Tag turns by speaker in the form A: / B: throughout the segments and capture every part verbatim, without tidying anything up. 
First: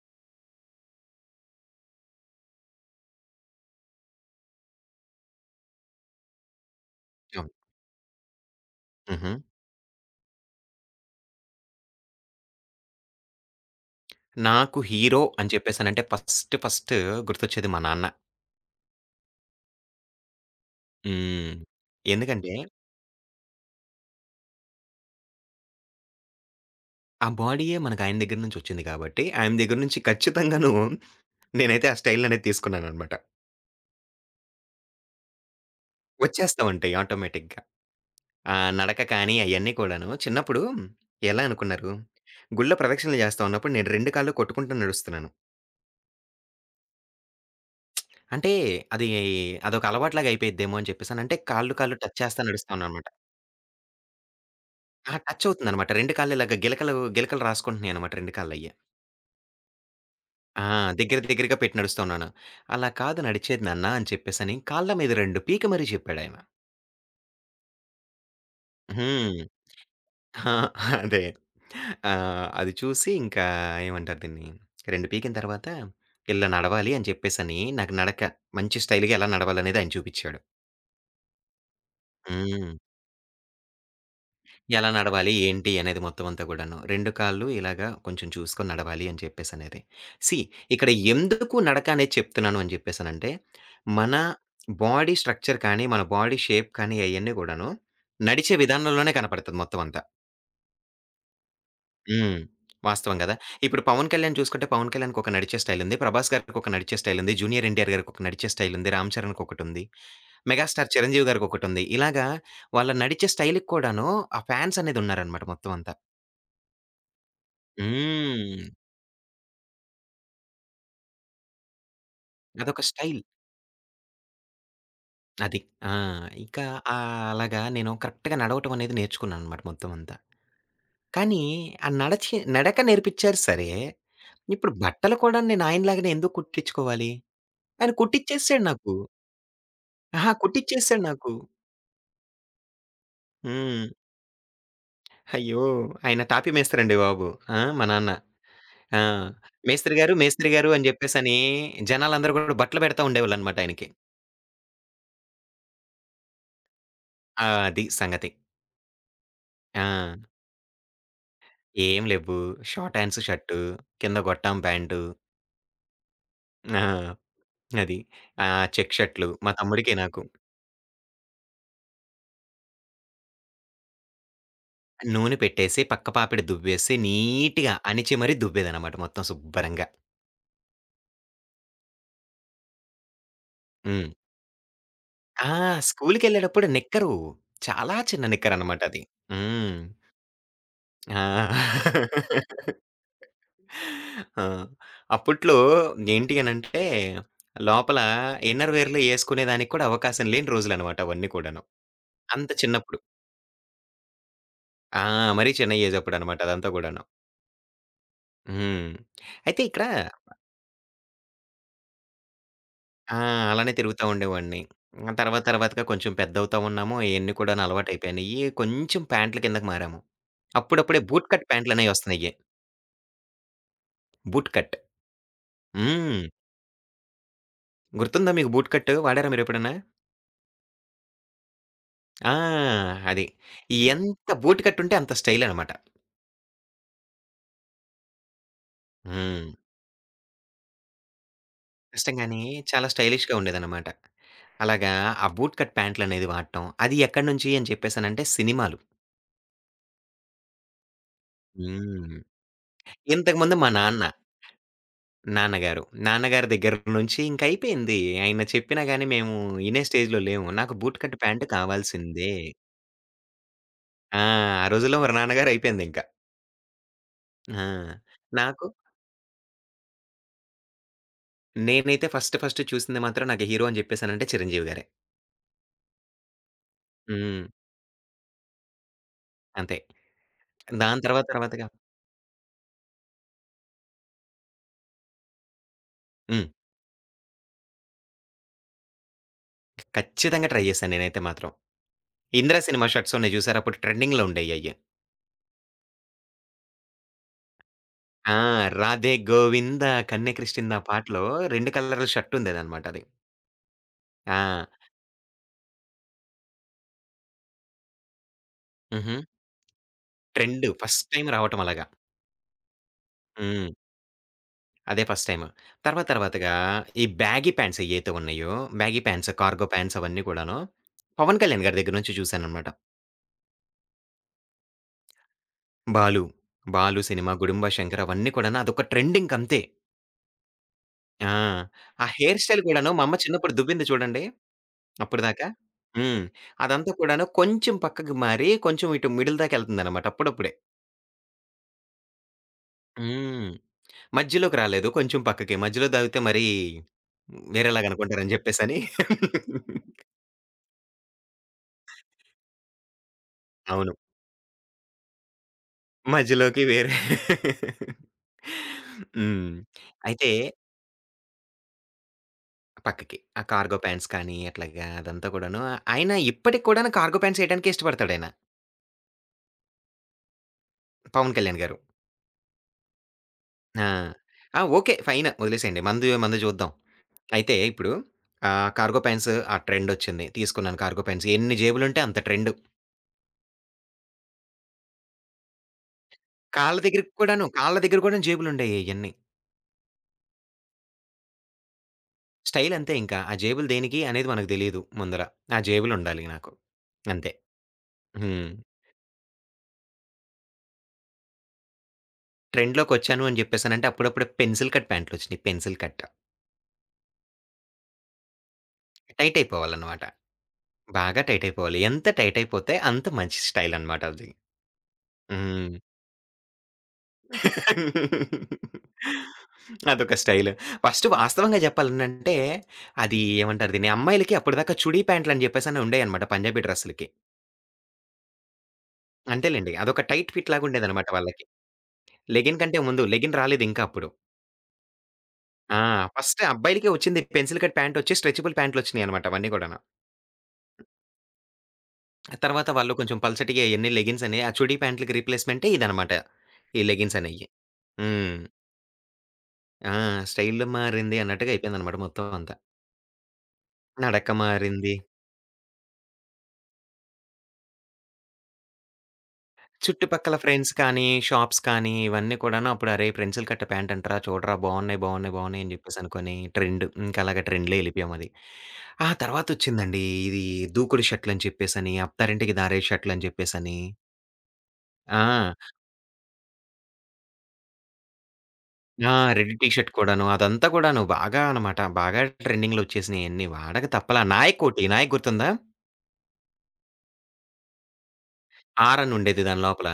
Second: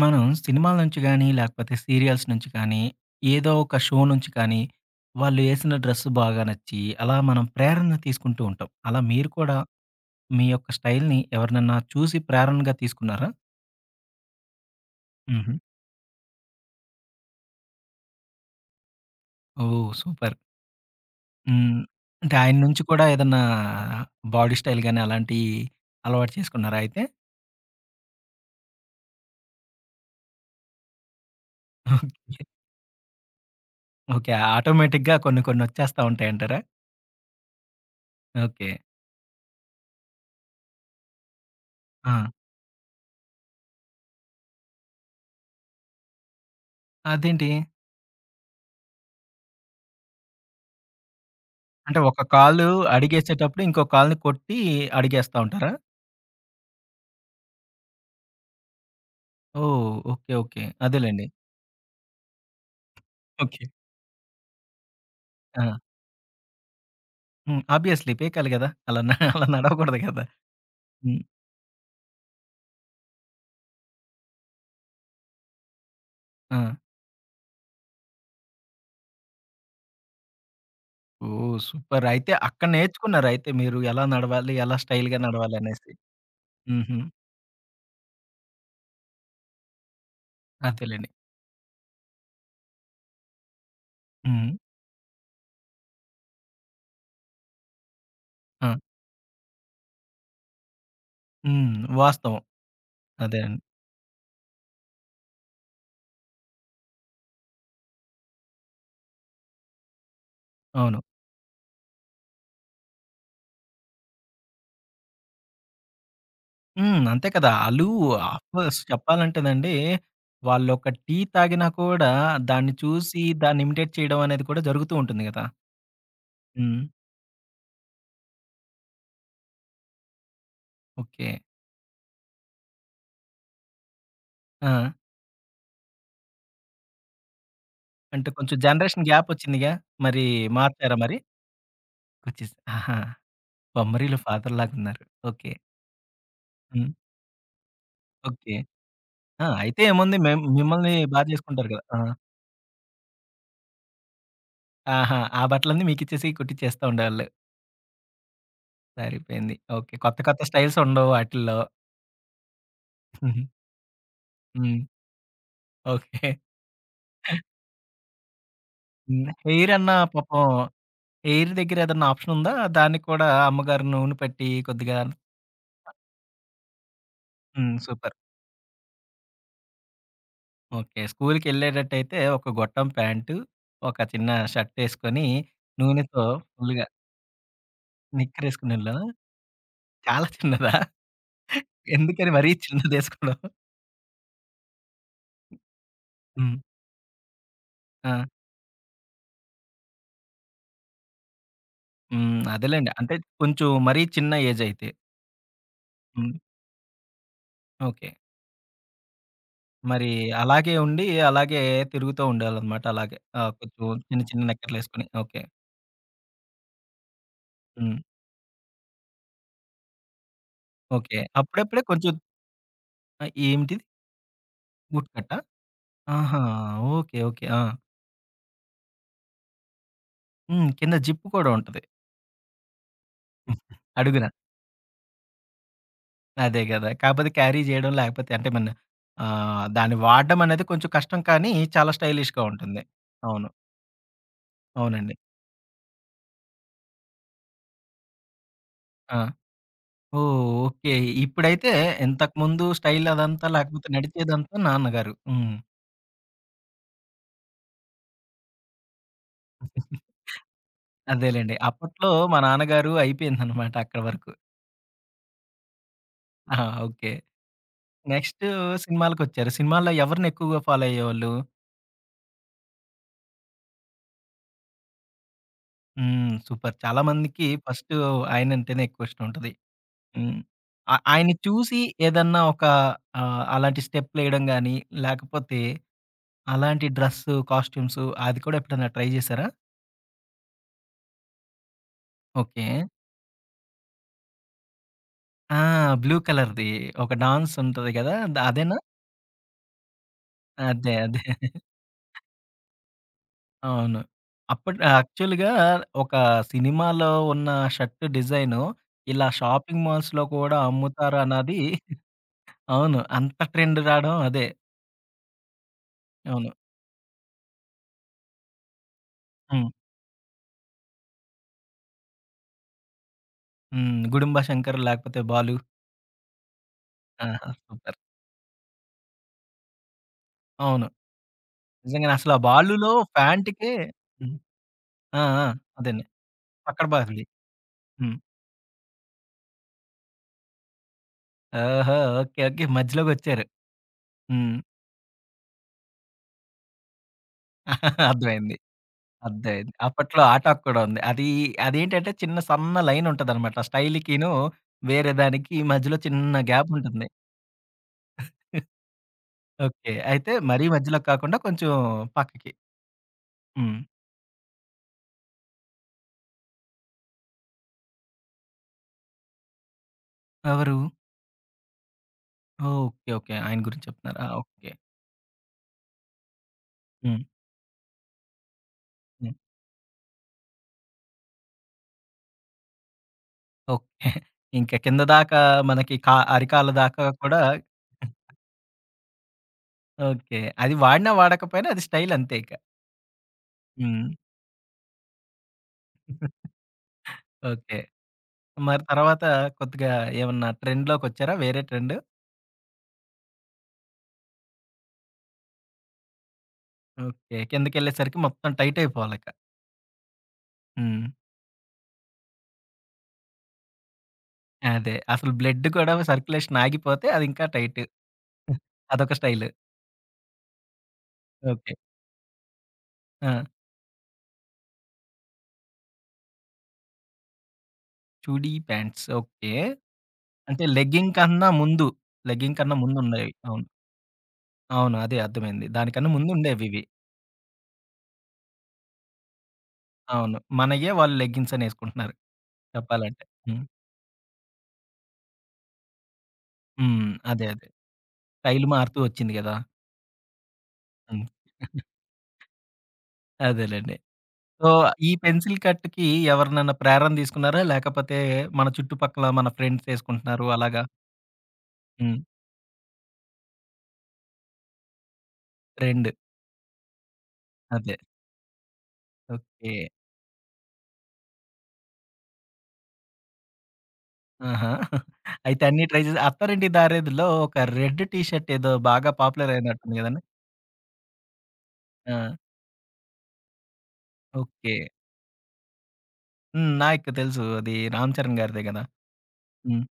A: మనం సినిమాల నుంచి గానీ లేకపోతే సీరియల్స్ నుంచి కానీ ఏదో ఒక షో నుంచి కానీ, వాళ్ళు ఏసిన డ్రెస్సు బాగా నచ్చి, అలా మనం
B: యం
A: ప్రేరణ తీసుకుంటూ ఉంటాం. అలా మీరు
B: హుహు.
A: కూడా, మీ యొక్క స్టైల్‌ని ఎవరినన్నా చూసి ప్రేరణగా తీసుకున్నారా?
B: నాకు హీరో,
A: హుహు.
B: అని చెప్పేసనంటే ఫస్ట్ ఫస్ట్ గుర్తొచ్చేది మా నాన్న.
A: ఓహ్! సూపర్.
B: హ్మ్.
A: హ్మ్. అంటే
B: ఎందుకంటే?
A: ఆయన్నించి కూడా ఏదన్నా, బాడీ స్టైల్ గాని అలాంటియి అలవాటు చేసుకున్నారా అయితే?
B: ఆ బాడీయే మనకు ఆయన దెగ్గర నుంచొచ్చింది కాబట్టి, ఆయన దెగ్గర నుంచి ఖచ్చితంగా [unintelligible] నేనైతే ఆ
A: ఆహ్!
B: స్టైల్
A: చె
B: అనేది తీసుకున్నాననమాట.
A: ఓకే. ఆటోమేటిక్‌గా కొన్ని కొన్ని వచ్చేస్తా ఉంటాయంటారా?
B: వచ్చేస్తా ఉంటాయి ఆటోమేటిక్‌గా. ఆ!
A: ఓకే.
B: నడక కానీ అయన్నీ కూడాను. చిన్నప్పుడు ఎలా అనుకున్నారు?
A: ఆ!
B: గుళ్ళో ప్రదక్షణలు చేస్తా ఉన్నప్పుడు నేను రెండు కాళ్ళు కొట్టుకుంటూ నడుస్తున్నాను.
A: అదేంటి?
B: అంటే, అదీ అదొక అలవాటులాగా అయిపోయిద్దేమో అని చెప్పేసనంటే, కాళ్ళు కాళ్ళు
A: అంటే
B: టచ్
A: ఒక
B: చేస్తా
A: కాలు
B: నడుస్తాననమాట.
A: అడుగేసేటప్పుడు ఇంకో కాాల్ని కొట్టి
B: అా!
A: అడుగేస్తా
B: టచ్
A: ఉంటారా?
B: అవుతుందనమాట. రెండు కాళ్ళు ఇలాగ గిలకలు గిలకలు రాసుకుంటున్నాయిన్నమాట రెండు కాళ్ళ అయ్యె.
A: ఓహ్! ఓకే. ఓకే.
B: ఆ! దెగ్గర
A: అదేలెండి.
B: దెగ్గరగా పెట్టి నడుస్తూ ఉన్నాను. అలా కాదు
A: ఓకె.
B: నడిచేది నాన్న అని చెప్పేసని కాళ్ళ మీద రెండు పీకి
A: ఆ!
B: మరీ చెప్పాడాయన.
A: హ్మ్. ఆబ్వియస్లీ పికాలి గదా! అలాన్న
B: హ్మ్.
A: అలా నడవకూడదు గదా!
B: ఆ!
A: హ్మ్.
B: అదే. ఆ! అది చూసి ఇంకా ఏమంటారు దీన్ని రెండు పీకిన తర్వాత, ఇల్లా
A: ఆ!
B: నడవాలి అని చెప్పేసని నాకు నడక మంచి స్టైల్‌గా ఎలా నడవాలి అనేది ఆయన చూపిచ్చాడు.
A: ఓహ్! సూపర్. అయితే అక్కడ
B: హ్మ్.
A: నేర్చుకున్నారయితే మీరు ఎలా నడవాలి? ఎలా
B: ఎలా
A: స్టైల్‌గా
B: నడవాలి? ఏంటి
A: నడవాలనేసి?
B: అనేది మొత్తం అంతా కూడాను.
A: హుహు.
B: రెండు కాళ్ళు ఇలాగ కొంచెం చూసుకొని నడవాలి అని చెప్పేసనేది. సీ ఇక్కడ
A: అంతేలెండి.
B: ఎందుకు నడకనేది చెప్తున్నాను అని చెప్పేసనంటే, మన
A: హ్మ్.
B: బాడీ స్ట్రక్చర్ కానీ, మన బాడీ షేప్ కానీ అయన్నీ కూడాను. నడిచే
A: ఆ!
B: విధానంలోనే కనపడతది మొత్తం అంతా.
A: హ్మ్.
B: హ్మ్.
A: వాస్తవం.
B: వాస్తవం గదా!
A: అదే అండి.
B: ఇప్పుడు 'పవన్ కళ్యాణ్' చూసుకుంటే 'పవన్ కళ్యాణ్‌'కొక నడిచే స్టైల్ ఉంది. 'ప్రభాస్' గారికి ఒక నడిచే స్టైల్ ఉంది. 'జూనియర్ ఎన్‌టి‌ఆర్' గారికి ఒక నడిచే స్టైల్ ఉంది. 'రామ్ చరణ్'కొకటుంది. 'మెగాస్టార్
A: అవును.
B: చిరంజీవి' గారికొకటుంది. ఇలాగా వాళ్ళ నడిచే స్టైల్‌కి కూడాను ఆ ఫాన్స్ అనేదున్నారనమాట మొత్తం అంతా.
A: హ్మ్. అంతే కదా! ఆళ్ళు
B: హ్మ్.
A: ఆఫస్ చెప్పాలంటేనండి. వాళ్ళొక టీ తాగినా కూడా దాన్ని
B: అదొక స్టైల్.
A: చూసి దాన్ని ఇమిటేట్ చేయడం అనేది కూడా జరుగుతూ ఉంటుంది గదా!
B: అది. ఆ! ఇకా
A: హ్మ్.
B: ఆ అలాగా నేను కరెక్ట్‌గా నడవటం అనేది నేర్చుకున్నాననమాట మొత్తం అంతా.
A: ఓకే.
B: కానీ ఆ నడచి నడక నేర్పిచ్చారు సరే! ఇప్పుడు
A: ఆ!
B: బట్టలు కూడా నేను ఆయనలాగానే ఎందుకు కుట్టిచ్చుకోవాలి? అరే
A: అంటే కొంచెం
B: కుట్టిచ్చేసేసాడు నాకు.
A: జనరేషన్ గ్యాప్ ఒచ్చిందిగా! మరి
B: అహా!
A: మార్చారా
B: కుట్టిచ్చేసాడు
A: మరి?
B: నాకు.
A: ఒచ్చేస్. ఆహా!
B: హ్మ్.
A: 'బొమ్మరీలు' ఫాదర్‌లాగున్నారు. ఓకే.
B: అయ్యో! ఆయన తాపీ
A: హ్మ్.
B: మేస్త్రండి బాబు. ఆ! మా నాన్న.
A: ఓకే.
B: ఆ!
A: ఆ! అయితే
B: మేస్త్రి గారు!
A: ఏముంది మిమ్
B: మేస్త్రి గారు! అని
A: మిమ్మల్ని బా
B: జెప్పేసని
A: జేసుకుంటారు కదా! ఆ!
B: జనాలందరూ కూడా బట్టలు పెడతా ఉండేవాళ్ళనమాట ఆయనకి.
A: ఆహా! ఆ బట్టలన్నీ మీకిచ్చేసి కుట్టిచ్చేస్తా ఉండేవాళ్ళు
B: ఆ! అది సంగతి.
A: సరిపోయింది. ఓకే.
B: ఆ!
A: కొత్త, కొత్త స్టైల్సుండవు వాటిల్లో.
B: ఏం లేవ్వు. షార్ట్ హ్యాండ్స్
A: హుహు.
B: షర్టు, కింద గోట్టాం
A: హ్మ్.
B: ప్యాంటు.
A: ఓకే.
B: ఆ! అది. ఆహ్, చెక్ షర్ట్‌లు,
A: హ్మ్.
B: మా తమ్ముడికి
A: హెయిరన్నా
B: నాకు.
A: పాపం హెయిర్ దెగ్గర ఏద‌న్నా ఆప్షనుందా? దానికి కూడా అమ్మగారి నూనె పెట్టి కొద్దిగా
B: నూనె పెట్టేసి, పక్క పాపిడ దువ్వేసి, నీట్‌గా
A: హ్మ్. సూపర్.
B: అణిచిమరి దువ్వేదన్నమాట మొత్తం సుబ్బరంగా.
A: ఓకే. స్కూలుకేళ్ళేటట్టయితే ఒక గొట్టం ప్యాంటు, ఒక
B: హ్మ్.
A: చిన్న షర్టేసుకొని,
B: ఆ!
A: నూనెతో
B: స్కూలు‌కేళ్ళేడప్పుడు
A: ఫుల్లుగా
B: నిక్కరు. చాలా చిన్న
A: నిక్కరేసుకునెళ్ళా?
B: నిక్కరనమాటది. హ్మ్.
A: చాలా చిన్నదా?
B: ఆ!
A: ఎందుకని మరీ చిన్నదేసుకోడం?
B: ఆ! అప్పుట్లో ఏంటి
A: హ్మ్.
B: అనంటే, లోపల
A: ఆ!
B: ఇన్నర్‌వేర్‌లు ఏసుకునే దానికి కూడా అవకాశం లేని రోజులనమాట అవన్నీ కూడాను.
A: హ్మ్.
B: అంత
A: అదేలెండి.
B: చిన్నప్పుడు.
A: అంటే కొంచెం మరీ చిన్న ఏజయితే.
B: ఆ! మరీ చిన్న
A: హ్మ్.
B: ఏజప్పుడనమాట. అదంతా గూడాను.
A: ఓకే.
B: హ్మ్. అయితే ఇక్కడ
A: మరి అలాగే ఉండి. అలాగే తిరుగుతా ఉండేవాళ్ళనమాట
B: ఆ!
A: అలాగే. ఆహ్,
B: అలానే
A: కొంచెం
B: తిరుగుతా
A: చిన్న, చిన్న
B: ఉండేవాడిని.
A: నిక్కర్లేసుకొని.
B: ఆహ్, తర్వాత
A: ఓకే.
B: తర్వాతగా కొంచెం పెద్దవుతా ఉన్నాము, ఇయన్నీ కూడాను
A: హ్మ్.
B: అలవాటయిపోయినాయి, కొంచెం ప్యాంట్లు కిందకి మారాము. అప్పుడప్పుడే
A: ఓకే.
B: బూట్ కట్
A: అప్పుడప్పుడే
B: ప్యాంట్లనేవి
A: కొంచెం
B: ఒస్తున్నాయి.
A: ఆ! ఏంటిది?
B: Boot cut.
A: బూట్ కట్టా?
B: హ్మ్.
A: ఆహా! ఓకే. ఓకే. ఆ!
B: గుర్తుందా మీకు బూట్ కట్టు వాడారా మీరెప్పుడైనా?
A: హ్మ్. కింద జిప్ కూడా ఉంటది.
B: ఆ! అది.
A: హ్మ్.
B: ఎంత
A: అడుగునా.
B: బూట్ కట్టు ఉంటే అంత స్టైలనమాట.
A: అదే గదా! కాకపోతే క్యారీ జేయడం లేకపోతే అంటేమన్న, ఆ!
B: హ్మ్.
A: దాన్ని వాడడమనేది కొంచెం కష్టం కానీ చాలా
B: కష్టం గానీ,
A: స్టైలిష్‌గా ఉంటుంది.
B: చాలా స్టైలిష్‌గా
A: అవును.
B: ఉండేదన్నమాట. అలాగా
A: అవునండి.
B: ఆ బూట్ కట్ ప్యాంట్లనేది వాడటం. అది ఎక్కడి నుంచి అని చెప్పేసనంటే, సినిమాలు.
A: ఆ! ఓహ్! ఓకే. ఇప్పుడైతే,
B: హ్మ్.
A: ఇంతకుముందు స్టైల్ అదంతా
B: ఇంతకుముందు మా
A: లేకపోతే,
B: నాన్న
A: నడిచేదంతా నాన్నగారు. హ్మ్.
B: నాన్నగారు. నాన్నగారి దెగ్గర నుంచి ఇంకైపోయింది. ఆయన చెప్పినా గాని మేము ఇనే స్టేజ్‌లో లేము. నాకు బూట్ కట్ ప్యాంట్
A: అదేలెండి. అప్పట్లో
B: కావాల్సిందే.
A: మా నాన్నగారు అయిపోయిందనమాట అక్కడ
B: ఆ!
A: వరకు.
B: ఆ రోజుల్లో మరి నాన్నగారు అయిపోయిందింక.
A: ఆ! ఓకే.
B: ఆ!
A: నెక్స్టు
B: నాకు
A: సినిమాలకొచ్చారు. సినిమాల్లో ఎవరినెక్కువగా ఫాలో అయ్యేవాళ్ళు?
B: నేనైతే ఫస్ట్ ఫస్ట్ చూసింది మాత్రం నాకు హీరో అని జెప్పేసనంటే చిరంజీవి గారే.
A: హ్మ్. సూపర్! చాలామందికి
B: హ్మ్.
A: ఫస్టూ ఆయనంటేనే ఎక్కువిష్టం ఉంటది.
B: అంతే.
A: హ్మ్. ఆ
B: దాని తర్వాత
A: ఆయన్ని
B: తర్వాతగా
A: చూసి ఏదన్నా ఒక ఆహ్, అలాంటి స్టెప్పులేయడం గాని, లేకపోతే,
B: హ్మ్.
A: అలాంటి డ్రెస్సు, కాస్ట్యూమ్సు అది కూడా ఎప్పుడైనా ట్రై జేశారా?
B: ఖచ్చితంగా ట్రై జేశాను నేనైతే మాత్రం. 'ఇంద్ర'
A: ఓకే.
B: సినిమా షర్ట్స్ ఉన్నాయి జూసారా? అప్పుడు ట్రెడింగ్‌లో ఉండేయయ్యి.
A: ఆ! బ్లూ కలర్‌ది. ఒక డాన్స్ ఉంటది కదా! ద
B: ఆ!
A: అదేనా?
B: రాధే గోవింద కన్యక్రిష్కింద ఆ
A: అదే అదే.
B: పాటలో, రెండు కలర్ల షర్ట్ ఉందేదన్నమాట అది.
A: అవును.
B: ఆ!
A: అప్పుటి యాక్చువల్‌గా ఒక సినిమాలో ఉన్న షర్ట్ డిజైను.
B: హుహు.
A: ఇలా షాపింగ్ మాల్స్‌లో కూడా
B: ట్రెండు ఫస్ట్ టైమ్
A: అమ్ముతారనది,
B: రావటం అలాగా.
A: అవును. అంత
B: హ్మ్.
A: ట్రెండ్ రాడం అదే.
B: అదే ఫస్ట్ టైమ్. తర్వాత
A: అవును.
B: తర్వాతగా ఇది బ్యాగీ ప్యాంట్స్ ఏయైతే ఉన్నాయో, బ్యాగీ ప్యాంట్స్, కార్గో
A: హ్మ్.
B: ప్యాంట్స్ అవన్నీ కూడాను. 'పవన్ కళ్యాణ్' గారి దెగ్గర నుంచి జూసాననమాట.
A: హ్మ్. 'గుడుంబ శంకర్' లాకపోతే 'బాలు'.
B: 'బాలు'. 'బాలు' సినిమా,
A: ఆహా!
B: 'గుడుంబ
A: సూపర్.
B: శంకర్' అవన్నీ కూడాన అదొక ట్రెండ్ ఇంకంతే.
A: అవును.
B: ఆ! ఆ
A: నిజంగానే అసలు ఆ
B: హెయిర్ స్టైల్ కూడాను,
A: బాలులో
B: మా అమ్మ చిన్నప్పుడు
A: ఫ్యాంట్‌కే
B: దువింది చూడండి.
A: హ్మ్. ఆ! ఆ!
B: అప్పటిదాకా.
A: అదండి.
B: హ్మ్.
A: అక్కడ
B: అదంతా
A: బాధలి.
B: కూడాను కొంచెం పక్కకు
A: హ్మ్.
B: మారి, కొంచెం ఇటు మిడిల్ దాకా వెళ్తుందన్నమాట అప్పుడప్పుడే.
A: ఓహో! ఓకే. ఓకే. మధ్యలోకొచ్చారు.
B: హ్మ్.
A: హ్మ్.
B: మధ్యలోకి రాలేదు, కొంచెం పక్కకి. మధ్యలో దాగితే మరీ, వేరేలాగనుకుంటారని
A: అర్థమైంది.
B: చెప్పేసని.
A: అర్థమైంది. అప్పట్లో ఆ టాక్ కూడా ఉంది. అది అదేంటంటే, చిన్న సన్న లైన్ ఉంటదనమాట.
B: అవును.
A: స్టైల్‌కినూ వేరే దానికి మధ్యలో చిన్న
B: మజ్యలోకి
A: గ్యాప్
B: వేరే
A: ఉంటుంది.
B: హ్మ్.
A: ఓకే. అయితే
B: అయితే
A: మరీ మధ్యలో కాకుండా కొంచెం పక్కకి.
B: పక్కకి. ఆ కార్గో
A: హ్మ్.
B: ప్యాంట్స్ కానీ, అట్లాగా అదంతా కూడాను ఆయన ఇప్పటికి కూడాను కార్గో ప్యాంట్స్ ఎయడానికే ఇష్టపడతాడాయన.
A: ఎవరు?
B: 'పవన్ కళ్యాణ్' గారు.
A: ఓకే. ఓకే. ఆయన
B: ఆ!
A: గురించి చెప్తున్నారా?
B: ఆ!
A: ఓకే.
B: ఓకే. ఫైన్ ఒదిలేసయండి. మనది మనది చూద్దాం.
A: హ్మ్.
B: అయితే ఇప్పుడు, ఆహ్, కార్గో ప్యాంట్స్
A: హ్మ్.
B: ఆ ట్రెండొచ్చింది. తీసుకున్నాను కార్గో ప్యాంట్స్ ఎన్ని జేబులు ఉంటే అంత ట్రెండు.
A: ఓకే. ఇంక కిందదాకా మనకి కా అరికాళ్ళ
B: కాళ్ళ
A: దాకా
B: దెగ్గరికి
A: కూడా
B: కూడాను,
A: హ్మ్.
B: కాళ్ళ దెగ్గర గూడా జేబులుండేయ్యి అయ్యన్నీ.
A: ఓకే. అది వాడినా వాడకపోయినా అది స్టైల్ అంతే ఇక.
B: స్టైల్ అంతే ఇంకా. ఆ జేబులు దేనికి?
A: హ్మ్.
B: అనేది మనకు తెలీదు ముందల ఆ జేబులుండాలి నాకు. అంతే.
A: ఓకే.
B: హ్మ్.
A: మరి తర్వాత కొద్దిగా ఏమన్నా ట్రెండ్‌లోకొచ్చారా వేరే ట్రెండు?
B: ట్రెండ్‌లోకొచ్చాను అని జెప్పేసనంటే, అప్పుడప్పుడే పెన్సిల్ కట్ ప్యాంట్లొచ్చినాయి పెన్సిల్ కట్.
A: ఓకే. కిందకెళ్ళేసరికి మొత్తం టైట్ అయిపోవాలిక.
B: టైట్ అయిపోవాలనమాట.
A: హ్మ్.
B: బాగా టైట్ అయిపోవాలి. ఎంత టైట్ అయిపోతే అంత మంచి స్టైలనమాటది.
A: అదే. అసలు బ్లడ్
B: హ్మ్.
A: గూడా సర్క్యులేషన్ ఆగిపోతే, అదింకా టైట్. హ్మ్. అదొక స్టైలు.
B: అదొక స్టైలు. ఫస్ట్ వాస్తవంగా
A: ఓకే.
B: చెప్పాలనంటే, అది
A: ఆ!
B: ఏమంటారు దీన్ని? అమ్మాయిలకి అప్పటిదాకా చుడీ ప్యాంట్లు అని జెప్పేసని ఉండేయన్నమాట పంజాబీ డ్రెస్సులకి.
A: చుడీ ప్యాంట్స్ ఓకే.
B: అంతేలెండి. అదొక టైట్ ఫిట్
A: అంటే
B: లాగుండేదనమాట
A: లెగ్గింగ్
B: వాళ్ళకి.
A: కన్నా ముందు. లెగ్గింగ్
B: లెగ్గిన్
A: కన్న
B: కంటే ముందు
A: ముందున్నాయి.
B: లెగ్గిన్
A: అవును.
B: రాలేదింకా అప్పుడు.
A: అవును. అదే అర్థమైంది.
B: ఆ!
A: దానికన్నా
B: ఫస్ట్
A: ముందుండేవివి.
B: అబ్బాయిలకే ఒచ్చింది పెన్సిల్ కట్ ప్యాంటొచ్చి స్ట్రెచబుల్ ప్యాంట్లు ఒచ్చినాయినమాట. అవన్నీ కూడాను.
A: అవును. మనయ్యే వాళ్ళు లెగ్గింగ్స్ అనేసుకుంటున్నారు.
B: తర్వాత వాళ్ళు కొంచెం
A: చెప్పాలంటే.
B: పల్చటియె
A: హ్మ్.
B: అయన్నీ లెగిన్స్ అని ఆ చుడీ ప్యాంట్లకి రిప్లేస్‌మెంటే ఇదన్నమాట. ఈ
A: హ్మ్.
B: లెగిన్స్
A: అదే.
B: అనేయి.
A: అదే.
B: హ్మ్.
A: స్టైలు మారుతూ ఒచ్చింది గదా!
B: ఆ! 'స్టైలు మారింది'
A: హ్మ్.
B: అన్నట్టుగా అయిపోయిందినమాట మొత్తం అంతా.
A: అదేలెండి.
B: 'నడక
A: సో,
B: మారింది.'
A: ఈ పెన్సిల్ కట్‌కి ఎవరినన్నా ప్రేరణ తీసుకున్నారా? లాకపోతే మన చుట్టుపక్కల మన
B: చుట్టుపక్కల
A: ఫ్రెండ్సేసుకుంటున్నారు
B: ఫ్రెండ్స్
A: అలాగా?
B: కానీ, షాప్స్ కానీ
A: హ్మ్.
B: ఇవన్నీ కూడాను అప్పుడు అరేయ్! పెన్సిల్ కట్ ప్యాంట్ అంటరాా చూడరా బావున్నాయి బావున్నాయి బావున్నాయి అని
A: ట్రెండు.
B: జెప్పేసనుకోని ట్రెండు. ఇంక అలాగా ట్రెండ్‌లో
A: అదే.
B: ఎళ్ళిపోయామది. ఆ
A: ఓకే.
B: తర్వాతొచ్చిందండి ఇది 'దూకుడు' షర్టులని చెప్పేసని 'అత్తారింటికి దారేది' షర్టులని జెప్పేసని.
A: ఆహా!
B: ఆ!
A: అయితే అన్నీ ట్రై చేసి 'అత్తారింటికి దారేదిలో' ఒక రెడ్ టీ షర్ట్ ఏదో బాగా
B: ఆ!
A: పాపులర్
B: రెడ్ టీ షర్ట్
A: అయినట్టుంది కదండీ!
B: కూడాను. అదంతా కూడాను బాగా అనమాట బాగా
A: ఆ!
B: ట్రెండింగ్‌లోచ్చేసినాయి. అన్నీ వాడక తప్పలా 'నాయక్'
A: ఓకే.
B: ఒకటి 'నాయక్' గుర్తుందా?
A: హ్మ్. 'నాయక్' తెలుసు. అది 'రామ్ చరణ్' గారిదే గదా.
B: ఆర్ అని ఉండేది దాని
A: హ్మ్.
B: లోపల.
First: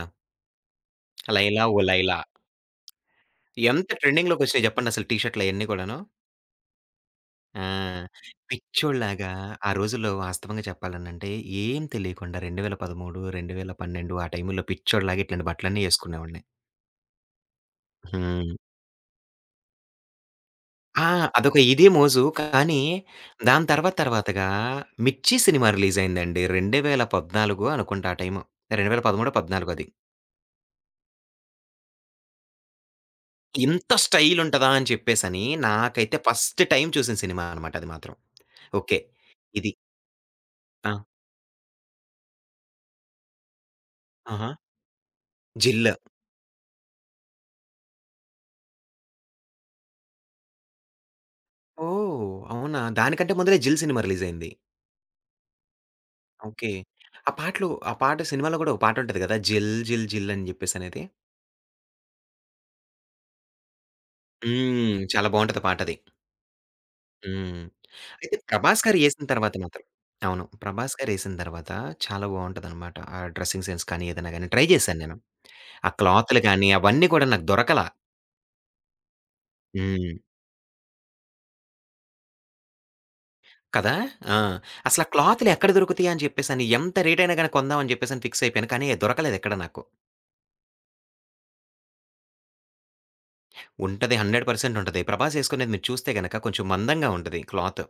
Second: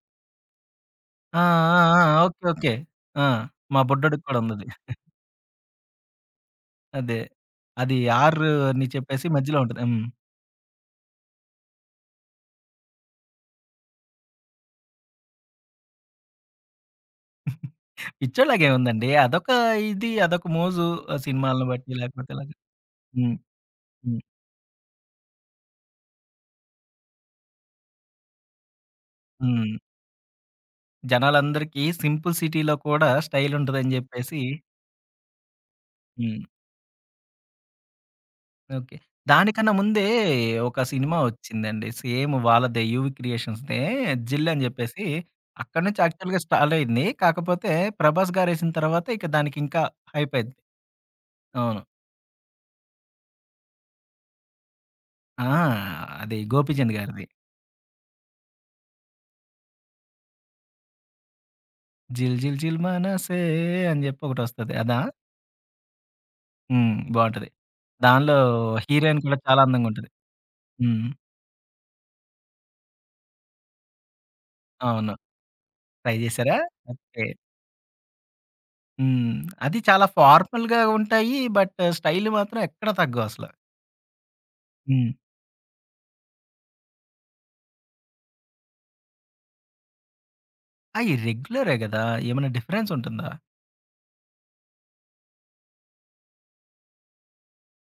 A: ఆ!
B: 'లైలా ఓ
A: ఆ! ఆ!
B: లైలా'.
A: ఓకే. ఓకే. ఆ! మా
B: ఎంత
A: బుడ్డోడికి కూడా
B: ట్రెండింగ్‌లోకొచ్చినాయి
A: ఉందది.
B: చెప్పండి అసలు టీ షర్ట్‌లయన్నీ కూడాను?
A: అదే.
B: ఆ!
A: అది ఆర్ అని చెప్పేసి
B: పిచోడ్లాగా
A: మధ్యలో
B: ఆ
A: ఉంటది. హ్మ్.
B: రోజుల్లో వాస్తవంగా చెప్పాలనంటే ఏం తెలియకుండా రెండు వేల పదమూడు రెండువేల పన్నెండు ఆ టైంలో పిచోడ్లాగా ఇట్లాంటి బట్టలన్నీ ఏసుకునేవాడిని. హ్మ్.
A: పిచ్చోలాగేముందండి. అదొక ఇది. అదొక మోజు.
B: ఆ!
A: ఆ
B: అదొక
A: సినిమాల్ని
B: ఇది,
A: బట్టి
B: మోజు
A: లాకపోతే ఇలాగా
B: కానీ,
A: హ్మ్.
B: దాని తర్వాత
A: హ్మ్.
B: తర్వాతగా 'మిర్చి' సినిమా రిలీజయిందండి. రెండు వేల పద్నాలుగు అనుకుంటా ఆ టైం రెండు వేల పడముడొ, పద్నాలుగొ
A: హ్మ్.
B: అది.
A: జనాలందరికీ సింపుల్ సిటీలో కూడా స్టైల్
B: ఇంత
A: ఉంటుదని
B: స్టైల్
A: చెప్పేసి
B: ఉంటదా అని చెప్పేసని నాకైతే
A: హ్మ్.
B: ఫస్ట్ టైమ్ చూసిన సినిమా అనమాట అది మాత్రం.
A: ఓకే.
B: ఓకే. ఇది
A: దానికన్నా ముందే ఒక
B: ఆ?
A: సినిమా ఒచ్చిందండి. సేమ్ వాళ్ళదే యూవి క్రియేషన్స్‌దె
B: ఆహా!
A: 'జిల్' అని జెప్పేసి అక్కడి
B: జిల్ల్.
A: నుంచి స్టాల్ స్టార్ట్ అయింది. కాకపోతే 'ప్రభాస్' గారెసిన తర్వాత ఇక దానికింకా హైప్ అయిద్ది. అవును.
B: ఓహ్! అవునా దానికంటే ముందలే 'జిల్' సినిమా రిలీజయింది.
A: ఆ! అది
B: ఓకే.
A: 'గోపీచంద్' గారిది.
B: ఆ పాటలు ఆ పాట సినిమాలో కూడా ఒక పాట ఉంటది కదా! 'జిల్ జిల్ జిల్' అని జెప్పేసనేది.
A: జిల్ జిల్ జిల్ మనసే అని జెప్పి ఒకటొస్తది. అదా?
B: హ్మ్. చాలా బావుంటది. పాటది.
A: హ్మ్. బావుంటది.
B: హ్మ్.
A: దానిలో
B: అయితే 'ప్రభాస్ గారు'
A: హీరోయిన్
B: ఏసిన
A: కూడా
B: తర్వాత
A: చాలా
B: మాత్రం
A: అందంగా ఉంటది.
B: అవును. 'ప్రభాస్
A: హ్మ్.
B: గారు' ఏసిన తర్వాత చాలా బావుంటదన్నమాట. ఆ డ్రెసింగ్ సెన్స్ కానీ, ఏదన్నా గాని, ట్రై జేశాను
A: అవును.
B: నేను. ఆ
A: ట్రై
B: క్లాతులు
A: జేసారా?
B: గానీ, అవన్నీ
A: ఓకే.
B: కూడా నాకు దొరకలా.
A: హ్మ్. అది చాలా
B: హ్మ్.
A: ఫార్మల్‌గా ఉంటాయి. బట్ స్టైల్ మాత్రం ఎక్కడ తగ్గవసలు.
B: కదా! ఆ! అసలు
A: హ్మ్.
B: ఆ క్లాతులు ఎక్కడ దొరుకుతయా? అని చెప్పేసని ఎంత రేటయినా గాని, కొందామని జెప్పేసని ఫిక్స్ అయిపోయాను. కానీ, దొరకలేదు ఎక్కడ నాకు.
A: అయి రెగ్యులరే గదా! ఏమన్నా డిఫరెన్స్ ఉంటుందా?
B: ఉంటది. హండ్రెడ్ పర్సెంట్ ఉంటది. ప్రభాస్ ఏసుకునేది మీరు చూస్తే గనుక కొంచెం మందంగా ఉంటది క్లాత్.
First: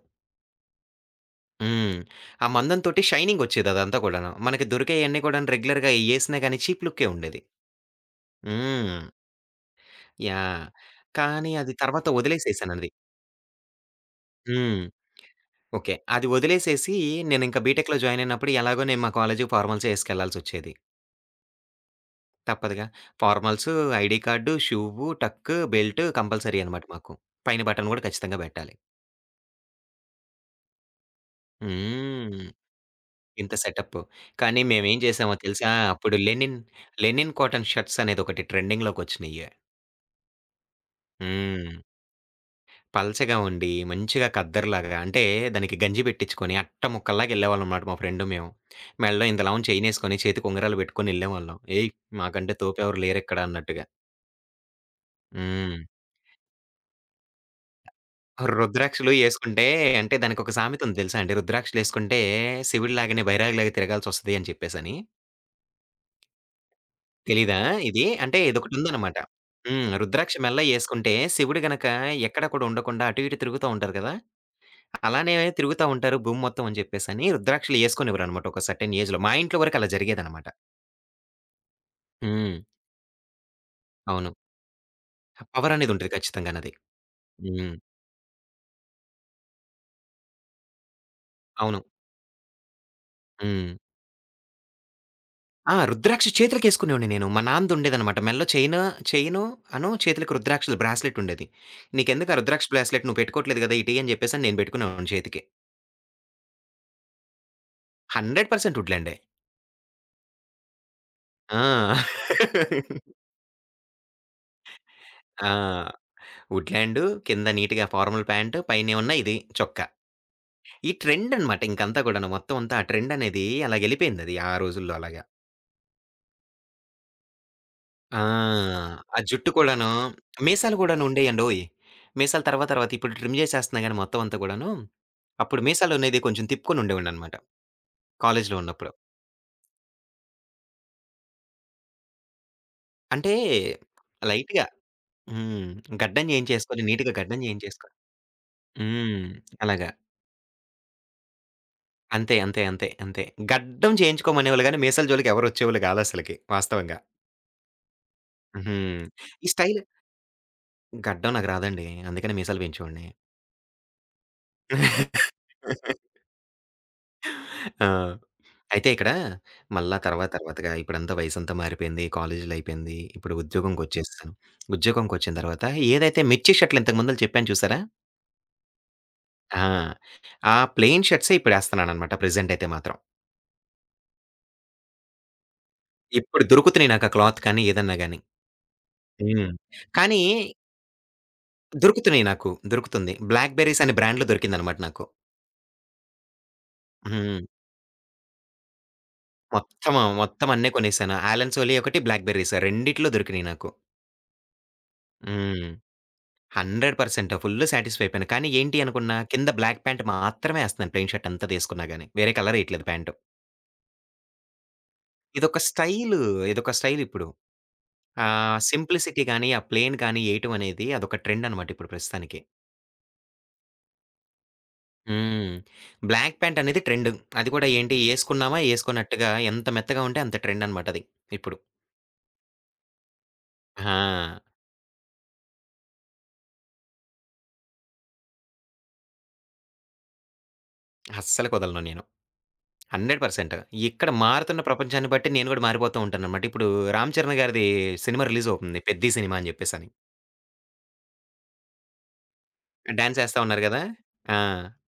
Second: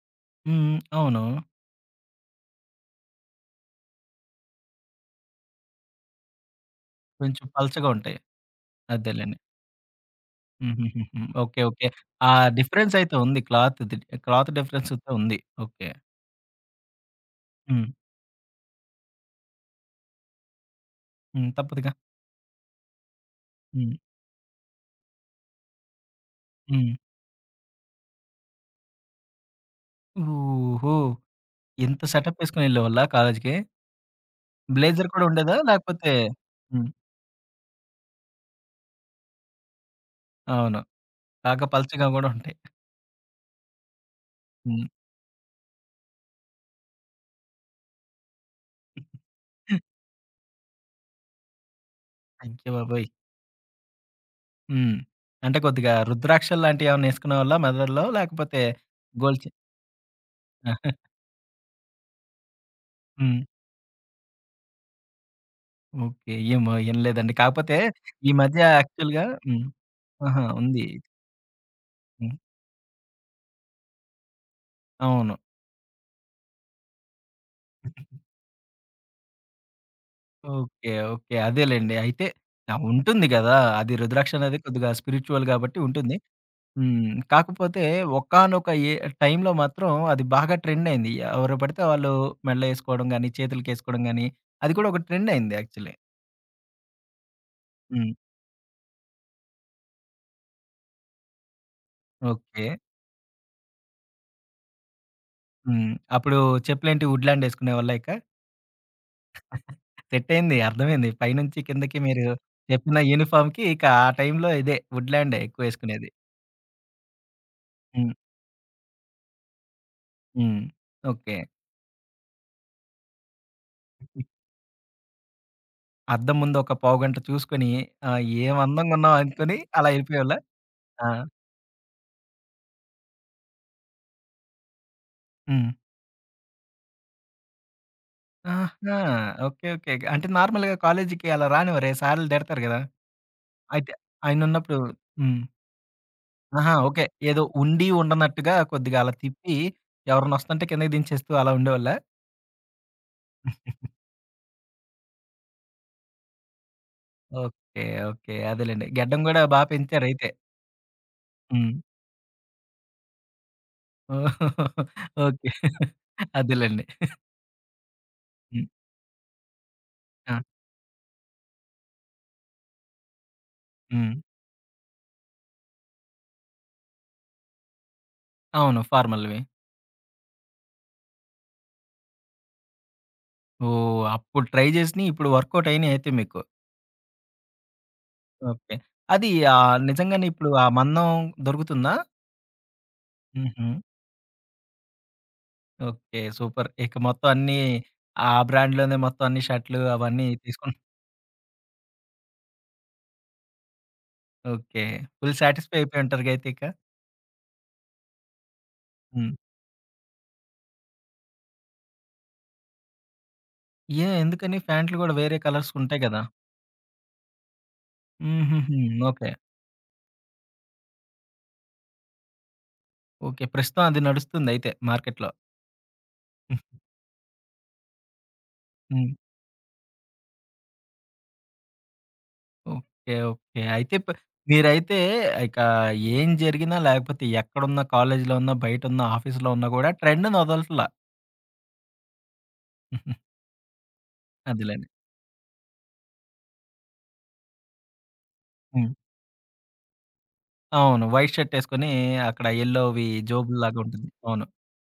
A: హ్మ్. హ్మ్. అవును.
B: హ్మ్. ఆ మందం తోటి, షైనింగొచ్చేది అదంతా కూడాను. మనకి దొరికేయన్నీ కూడాను రెగ్యులర్‌గా ఎయేసినా గానీ, చీప్ లుక్కే ఉండేది.
A: కొంచం పల్చగా ఉంటాయి.
B: హ్మ్.
A: అదేలెండి.
B: యాహ్!
A: హుహుహుహు.
B: కానీ,
A: ఓకే.
B: అది
A: ఓకే.
B: తర్వాత
A: ఆ
B: వదిలేసేసానది.
A: డిఫరెన్స్ అయితే ఉంది. క్లాత్‌దిది క్లాత్
B: హ్మ్.
A: డిఫరెన్స్ అయితే ఉంది. ఓకే.
B: ఓకే. అది వదిలేసేసి, నేనింకా
A: హ్మ్.
B: బీటెక్‌లో జాయిన్ అయినప్పుడు ఎలాగో నేను మా కాలేజ్‌కి ఫార్మాల్సే వేసుకెళ్ళాల్సి ఒచ్చేది.
A: హ్మ్. తప్పదుగా.
B: తప్పదుగా. ఫార్మల్స్,
A: హ్మ్.
B: ID card, shoe, tuck, belt compulsory అనమాట
A: హ్మ్.
B: మాకు. పైన బటన్ కూడా ఖచ్చితంగా బెట్టాలి.
A: ఓహో! ఎంత
B: హ్మ్.
A: సెటపేసుకొని ఎళ్ళేవాళ్ళా
B: ఇంత
A: కాలేజీకి?
B: సెటపు. కానీ మేమేం
A: బ్లేజర్ కూడా
B: జేసామో
A: ఉండేదా?
B: తెలుసా?
A: లాకపోతే
B: అప్పుడు లెనిన్,
A: హ్మ్.
B: లెనిన్ కాటన్ షర్ట్సనేది ఒకటి ట్రెండింగ్‌లోకొచ్చినియే.
A: అవును. బాగా
B: హ్మ్.
A: పల్చగా గూడా ఉంటాయి.
B: పలచగా ఉండి, మంచిగా
A: హ్మ్.
B: కద్దర్‌లాగా అంటే దానికి గంజి బె‌ట్టిచ్చుకొని, అట్ట ముక్కల్లాగెళ్ళేవాళ్ళనమాట మా ఫ్రెండు మేము. మెల్లో ఇంతలావున
A: హ్మ్.
B: చేయినేసుకొని, చేతి ఉంగరాలు బెట్టుకొని ఎళ్ళేవాళ్ళం. ఏయ్! మాకంటే
A: అయ్య!
B: తోపె‌వ్వరు
A: బాబోయ్!
B: లేరిక్కడ అన్నట్టుగా.
A: హ్మ్. అంటే
B: హ్మ్.
A: కొద్దిగా రుద్రాక్షళ్ళాంటియేమన్నా ఏసుకునేవాళ్ళా మెళ్ళల్లో లాకపోతే,
B: రుద్రాక్షలు
A: గొలుసు
B: ఏసుకుంటే, అంటే దానికొక సామెతుంది తెలుసా అండి. రుద్రాక్షలేసుకుంటే, శివుడిలాగానే
A: హ్మ్.
B: బైరాగిలాగా తిరగాల్సొస్తది అని చెప్పేసని.
A: ఓకే. ఏమో ఇనలేదండి.
B: తెలీదా
A: కాకపోతే,
B: ఇది.
A: ఈ
B: అంటే
A: మధ్య
B: ఇదొకటుందన్నమాట.
A: యాక్చువల్‌గా హ్మ్.
B: హ్మ్. రుద్రాక్ష
A: ఆహా!
B: మెళ్ళో
A: ఉంది.
B: ఏసుకుంటే, శివుడు గనక
A: హ్మ్.
B: ఎక్కడ కూడా ఉండకుండా అటు, ఇటు తిరుగుతా ఉంటారు కదా! అలానే
A: అవును.
B: తిరుగుతా ఉంటారు భూమి మొత్తం అని చెప్పేసని రుద్రాక్షలు ఏసుకొనేవ్వరనమాట. ఒక సర్టన్ ఏజ్‌లో. మా ఇంట్లో వరకు అలా జరిగేదనమాట.
A: ఓకే. ఓకే. అదేలెండి. అయితే.
B: హ్మ్.
A: ఆ! ఉంటుంది గదా! అది
B: అవును.
A: రుద్రాక్షనేది కొద్దిగా స్పిరిట్యువల్ గాబట్టి
B: పవరనేది ఉంటది
A: ఉంటుంది.
B: ఖచ్చితంగానది.
A: హ్మ్.
B: హ్మ్.
A: కాకపోతే, ఒకానొక ఏ టైంలో మాత్రం అది బాగా ట్రెండయింది. ఎవరు బడితే
B: అవును.
A: వాళ్ళు మెళ్ళో ఏసుకోడం గాని,
B: హ్మ్.
A: చేతులకెసుకోడం గాని, అది కూడా ఒక ట్రెండయ్యింది
B: ఆ!
A: యాక్చువల్లీ.
B: రుద్రాక్ష చేతులకేసుకునేవాడిని నేను, మా
A: హ్మ్.
B: నాన్నదుండేదన్నమాట. మెల్లో చెయిను, చెయిను అను చేతులకి రుద్రాక్షలు బ్రాస్లెటుండేది. నీకెందుకా రుద్రాక్ల
A: ఓకే.
B: బ్రాస్లెట్ నువ్వు పెట్టుకోవట్లేదు గదా, ఇటీ అని జెప్పేసని నేను బెట్టుకునేవాడిని చేతికి.
A: హ్మ్. అప్పుడు చెప్పులేంటి ఉడ్‌ల్యాండ్ ఏసుకునేవాళ్ళా ఇక?
B: హండ్రెడ్ పర్సంట్ ఉడ్‌ల్యాండే.
A: సెట్టయింది. అర్థమైంది. పైనుంచి
B: ఆ!
A: కిందకి మీరు చెప్పిన యూనిఫామ్‌కి ఇక ఆ టైంలో ఇదే వుడ్‌‌ల్యాండే
B: ఆ!
A: ఎక్కువేసుకునేది.
B: వుడ్‌ల్యాండు కింద నీట్‌గా
A: హ్మ్.
B: ఫార్మల్ ప్యాంటు, పైనేమన్న ఇది చొక్క.
A: హ్మ్.
B: ఈ
A: ఓకే.
B: ట్రెండనమాట ఇంకంతా గూడాను, మొత్తం అంతా ఆ ట్రెండనేది అలాగెళ్ళిపోయిందది ఆ రోజుల్లో అలాగా.
A: అద్దం ముందు ఒక పావుగంట చూసుకొని,
B: ఆ!
A: ఆహ్, ఏం అందంగా
B: ఆ జుట్టు
A: ఉన్నావనుకొని అలా
B: కూడాను,
A: ఎళ్ళిపోయేవాళ్ళ?
B: మీసాలు
A: ఆ!
B: కూడానుండేయండోయ్! మీసాల తర్వాత తర్వాత ఇప్పుడు ట్రిమ్ జేసేస్తన్నాా గాని మొత్తమంతా కూడాను. అప్పుడు
A: హ్మ్.
B: మీసాలు అనేది కొంచెం తిప్పుకొని ఉండేవాడిననమాట. కాలేజీలో ఉన్నప్పుడు.
A: ఆహా! ఓకే. ఓకే. గ అంటే నార్మల్‌గా కాలేజికి అలా రానివ్వరే! సార్లు తిడతారు కదా!
B: అంటే,
A: అయితే
B: లైట్‌గా.
A: ఆయనున్నప్పుడు హ్మ్.
B: హ్మ్. గడ్డం
A: ఆహా!
B: జేయించేసుకొని
A: ఓకే.
B: నీట్‌గా, గడ్డం
A: ఏదో ఉండి
B: జేయించేసుకొని
A: ఉండనట్టుగా కొద్దిగా అలా
B: హ్మ్.
A: తిప్పి,
B: అలాగా.
A: ఎవరన్న ఒస్తంటే కిందకి దించేేస్తూ అలా ఉండేవాళ్ళా?
B: అంతే. అంతే. అంతే. అంతే. గడ్డం చేయించుకోమనేవాళ్ళుగానీ మీసాల జోలికెవరు ఒచ్చేవాళ్ళు కాదసలకి, వాస్తవంగా.
A: ఓకే. ఓకే.
B: హు.
A: అదేలెండి.
B: హ్మ్.
A: గడ్డం కూడా
B: ఈ
A: బా
B: స్టైల్
A: పెంచారైతే.
B: గడ్డం నాకు
A: హ్మ్.
B: రాదండి. అందుకని మీసాలు పెంచేవాడిని.
A: ఓకే. అదేలెండి.
B: ఆ!
A: హ్మ్.
B: అయితే ఇక్కడా, మళ్ళా తర్వాత
A: ఆ!
B: తర్వాతగా ఇప్పుడంతా వయసంతా మారిపోయింది, కాలేజీలో అయిపోయింది. ఇప్పుడు ఉద్యోగంకి
A: హ్మ్.
B: వచ్చేసాను. ఉద్యోగంకి ఒచ్చిన తర్వాత ఏదైతే 'మిర్చి' షర్టులు ఇంతకుముందులు చెప్పాను చూసారా?
A: అవును ఫార్మల్‌వి.
B: ఆ! ఆ ప్లెయిన్ షర్ట్సే ఇప్పుడేస్తున్నాననమాట ప్రెజెంట్ అయితే మాత్రం.
A: ఓహ్! అప్పుడు ట్రై జేసినియి ఇప్పుడు వర్క్‌ఔట్ అయినయి అయితే మీకు.
B: ఇప్పుడు దొరుకుతున్నాయి నాకు ఆ క్లాత్ కానీ ఏదన్నా గాని.
A: ఓకే. అది
B: హ్మ్.
A: ఆహ్,
B: కానీ
A: నిజంగానే ఇప్పుడు ఆ మందం దొరుకుతుందా?
B: దొరుకుతున్నాయి నాకు. దొరుకుతుంది. బ్లాక్
A: హుహు.
B: బెర్రీస్ అనే బ్రాండ్‌లో దొరికిందనమాట నాకు.
A: ఓకే. సూపర్. ఇక మొత్తం
B: హ్మ్.
A: అన్నీ, ఆ బ్రాండ్‌లోనే మొత్తం అన్ని షర్టులు
B: మొత్తమ ఆ
A: అవన్నీ
B: మొత్తం అన్నీ
A: తీసుకుని
B: కొనేశాను. 'ఆలన్ సోలీ' ఒకటి 'బ్లాక్ బెర్రీస్' రెండిటిల్లో దొరికినీయి నాకు.
A: ఓకే. ఫుల్
B: హ్మ్.
A: సాటిస్ఫై అయిపోయుంటారుగా అయితే ఇక!
B: హండ్రెడ్ పర్సంట్ ఫుల్లు సాటిస్ఫైపోయాను. కానీ ఏంటి అనుకున్నా
A: హ్మ్.
B: కింద బ్లాక్ ప్యాంట్ మాత్రమే ఏస్తన్నాను. ప్లెయిన్ షర్ట్ ఎంతదేసుకున్నా గాని. వేరే కలరేఎయట్లేదు ప్యాంటు.
A: ఏ? ఎందుకని? ఫ్యాంట్లు కూడా వేరే
B: ఇదొక
A: కలర్స్ ఉంటాయి
B: స్టైలు.
A: గదా!
B: ఇదొక స్టైలిప్పుడు. ఆహ్,
A: హుహుహు.
B: Simplicity
A: okay.
B: గాని, ఆ ప్లెయిన్ గాని ఏయటం అనేది అదొక ట్రెండనమాటిప్పుడు ప్రస్తుతానికి.
A: ఓకే. ప్రస్తుతం అది నడుస్తుందయితే మార్కెట్‌లో.
B: హ్మ్. బ్లాక్ ప్యాంటనేది ట్రెండు. అది కూడా ఏంటి, ఏసుకున్నామా
A: హ్మ్.
B: ఏసుకొనట్టుగా ఎంత మెత్తగా ఉంటే అంత ట్రెండనమాటది. ఇప్పుడు.
A: ఓకే. ఓకే. అయితే ప
B: హా!
A: మీరైతే ఇకా ఏం జరిగినా లాకపోతే ఎక్కడున్నా, కాలేజిలో ఉన్నా, బయటున్నా, ఆఫీస్‌లో ఉన్నా గూడా ట్రెండునొదలట్లా.
B: అస్సలకొదలను నేను. Hundred percent. ఇక్కడ మారుతున్న
A: అదెలెండి.
B: ప్రపంచాన్ని బట్టి నేను గూడా మారిపోతూ ఉంటాననమాట. ఇప్పుడు రామ్ చరణ్ గారిది సినిమా రిలీజ్ అవుతుంది,
A: హ్మ్.
B: 'పెద్ది' సినిమా అని జెప్పేసని.
A: అవును. వైట్ షర్టేసుకొని అక్కడ
B: ఆ
A: ఎల్లోవి
B: డ్యాన్స్ ఏ‌స్తా ఉన్నారు
A: జోబుల్లాగా
B: గదా!
A: ఉంటది.
B: ఆ!
A: అవును.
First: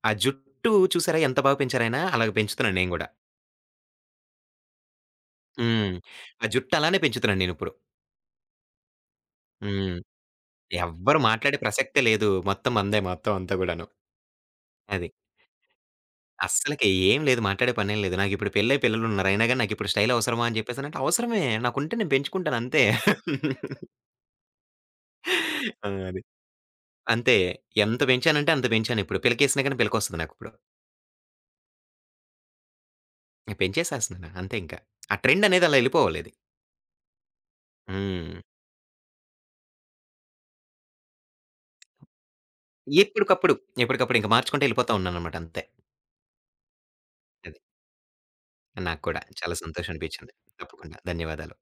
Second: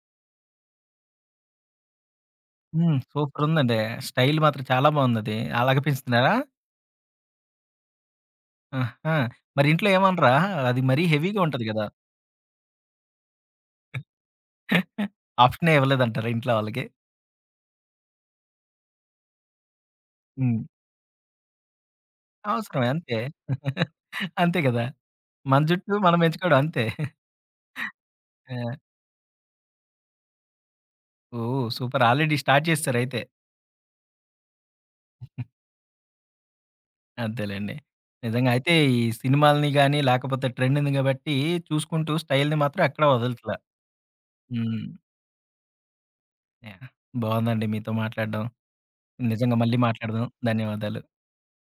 B: ఆ జుట్టూ చూసారా? ఎంత బాగ పెంచారాయనాా? అలాగ పెంచుతున్నాను నేను
A: హ్మ్.
B: గూడా.
A: సూపరుందండి. స్టైల్ మాత్రం చాలా బావుందది. అలాగ
B: హ్మ్.
A: పెంచుతున్నారా?
B: ఆ జుట్టలానే పెంచుతున్నా నేనిప్పుడు.
A: ఆహా! మరి ఇంట్లో
B: హ్మ్.
A: ఏమనరా? అది మరీ
B: ఎవ్వరు
A: హెవీగా
B: మాట్లాడే
A: ఉంటది కదా!
B: ప్రసక్తే లేదు. మొత్తం మందే మొత్తం అంతా గూడాను. అది.
A: ఆప్షనే ఇవ్వలేదంటారా ఇంట్లో వాళ్ళకి?
B: అస్సలకి ఏం లేదు మాట్లాడే పనేం లేదు. నాకిప్పుడు పెళ్ళయి పిల్లలున్నారు అయినాగాని నాకిప్పుడు స్టైలవసరమా? అని
A: హ్మ్.
B: చెప్పేసనంటే, అవసరమే. నాకుంటే నేను పెంచుకుంటానంతే.
A: అవసరమే. అంతే. అంతే గదా! మన
B: ఆ!
A: జుట్టూ మనం
B: అది.
A: బెంచుకోడం అంతే.
B: అంతే ఎంత బెంచానంటే అంత
A: ఆ!
B: బెంచానిప్పుడు. పిలకేసినాగాని పి‌లకొస్తది నాకిప్పుడు.
A: ఓహ్! సూపర్ ఆల్రెడి స్టార్ట్ జేసేసారయితే.
B: నేను పెంచేసేస్తున్నాను. అంతే ఇంకా. ఆ ట్రెండనేది అలా ఎళ్ళిపోవాలిది.
A: అంతేలేండి.
B: హ్మ్.
A: నిజంగా, అయితే ఈ సినిమాలని గాని, లాకపోతే ట్రెండ్‌ని గాబట్టి చూసుకుంటూ స్టైల్‌ని మాత్రం ఎక్కడా
B: ఎప్పు‌డికప్పుడు,
A: వదలట్లా.
B: ఎప్పడికప్పుడు ఇంక మార్చుకుంటే
A: హ్మ్.
B: ఎళ్ళిపోతా ఉన్నాననమాటంతే.
A: యాహ్!
B: అది.
A: బావుందండి మీతో మాట్లాడడం.
B: నాకు కూడా చాలా
A: నిజంగా మళ్ళీ
B: సంతోషం
A: మాట్లాడదాం.
B: అనిపిచ్చింది. తప్పకుండా.
A: ధన్యవాదాలు.
B: ధన్యవాదాలు.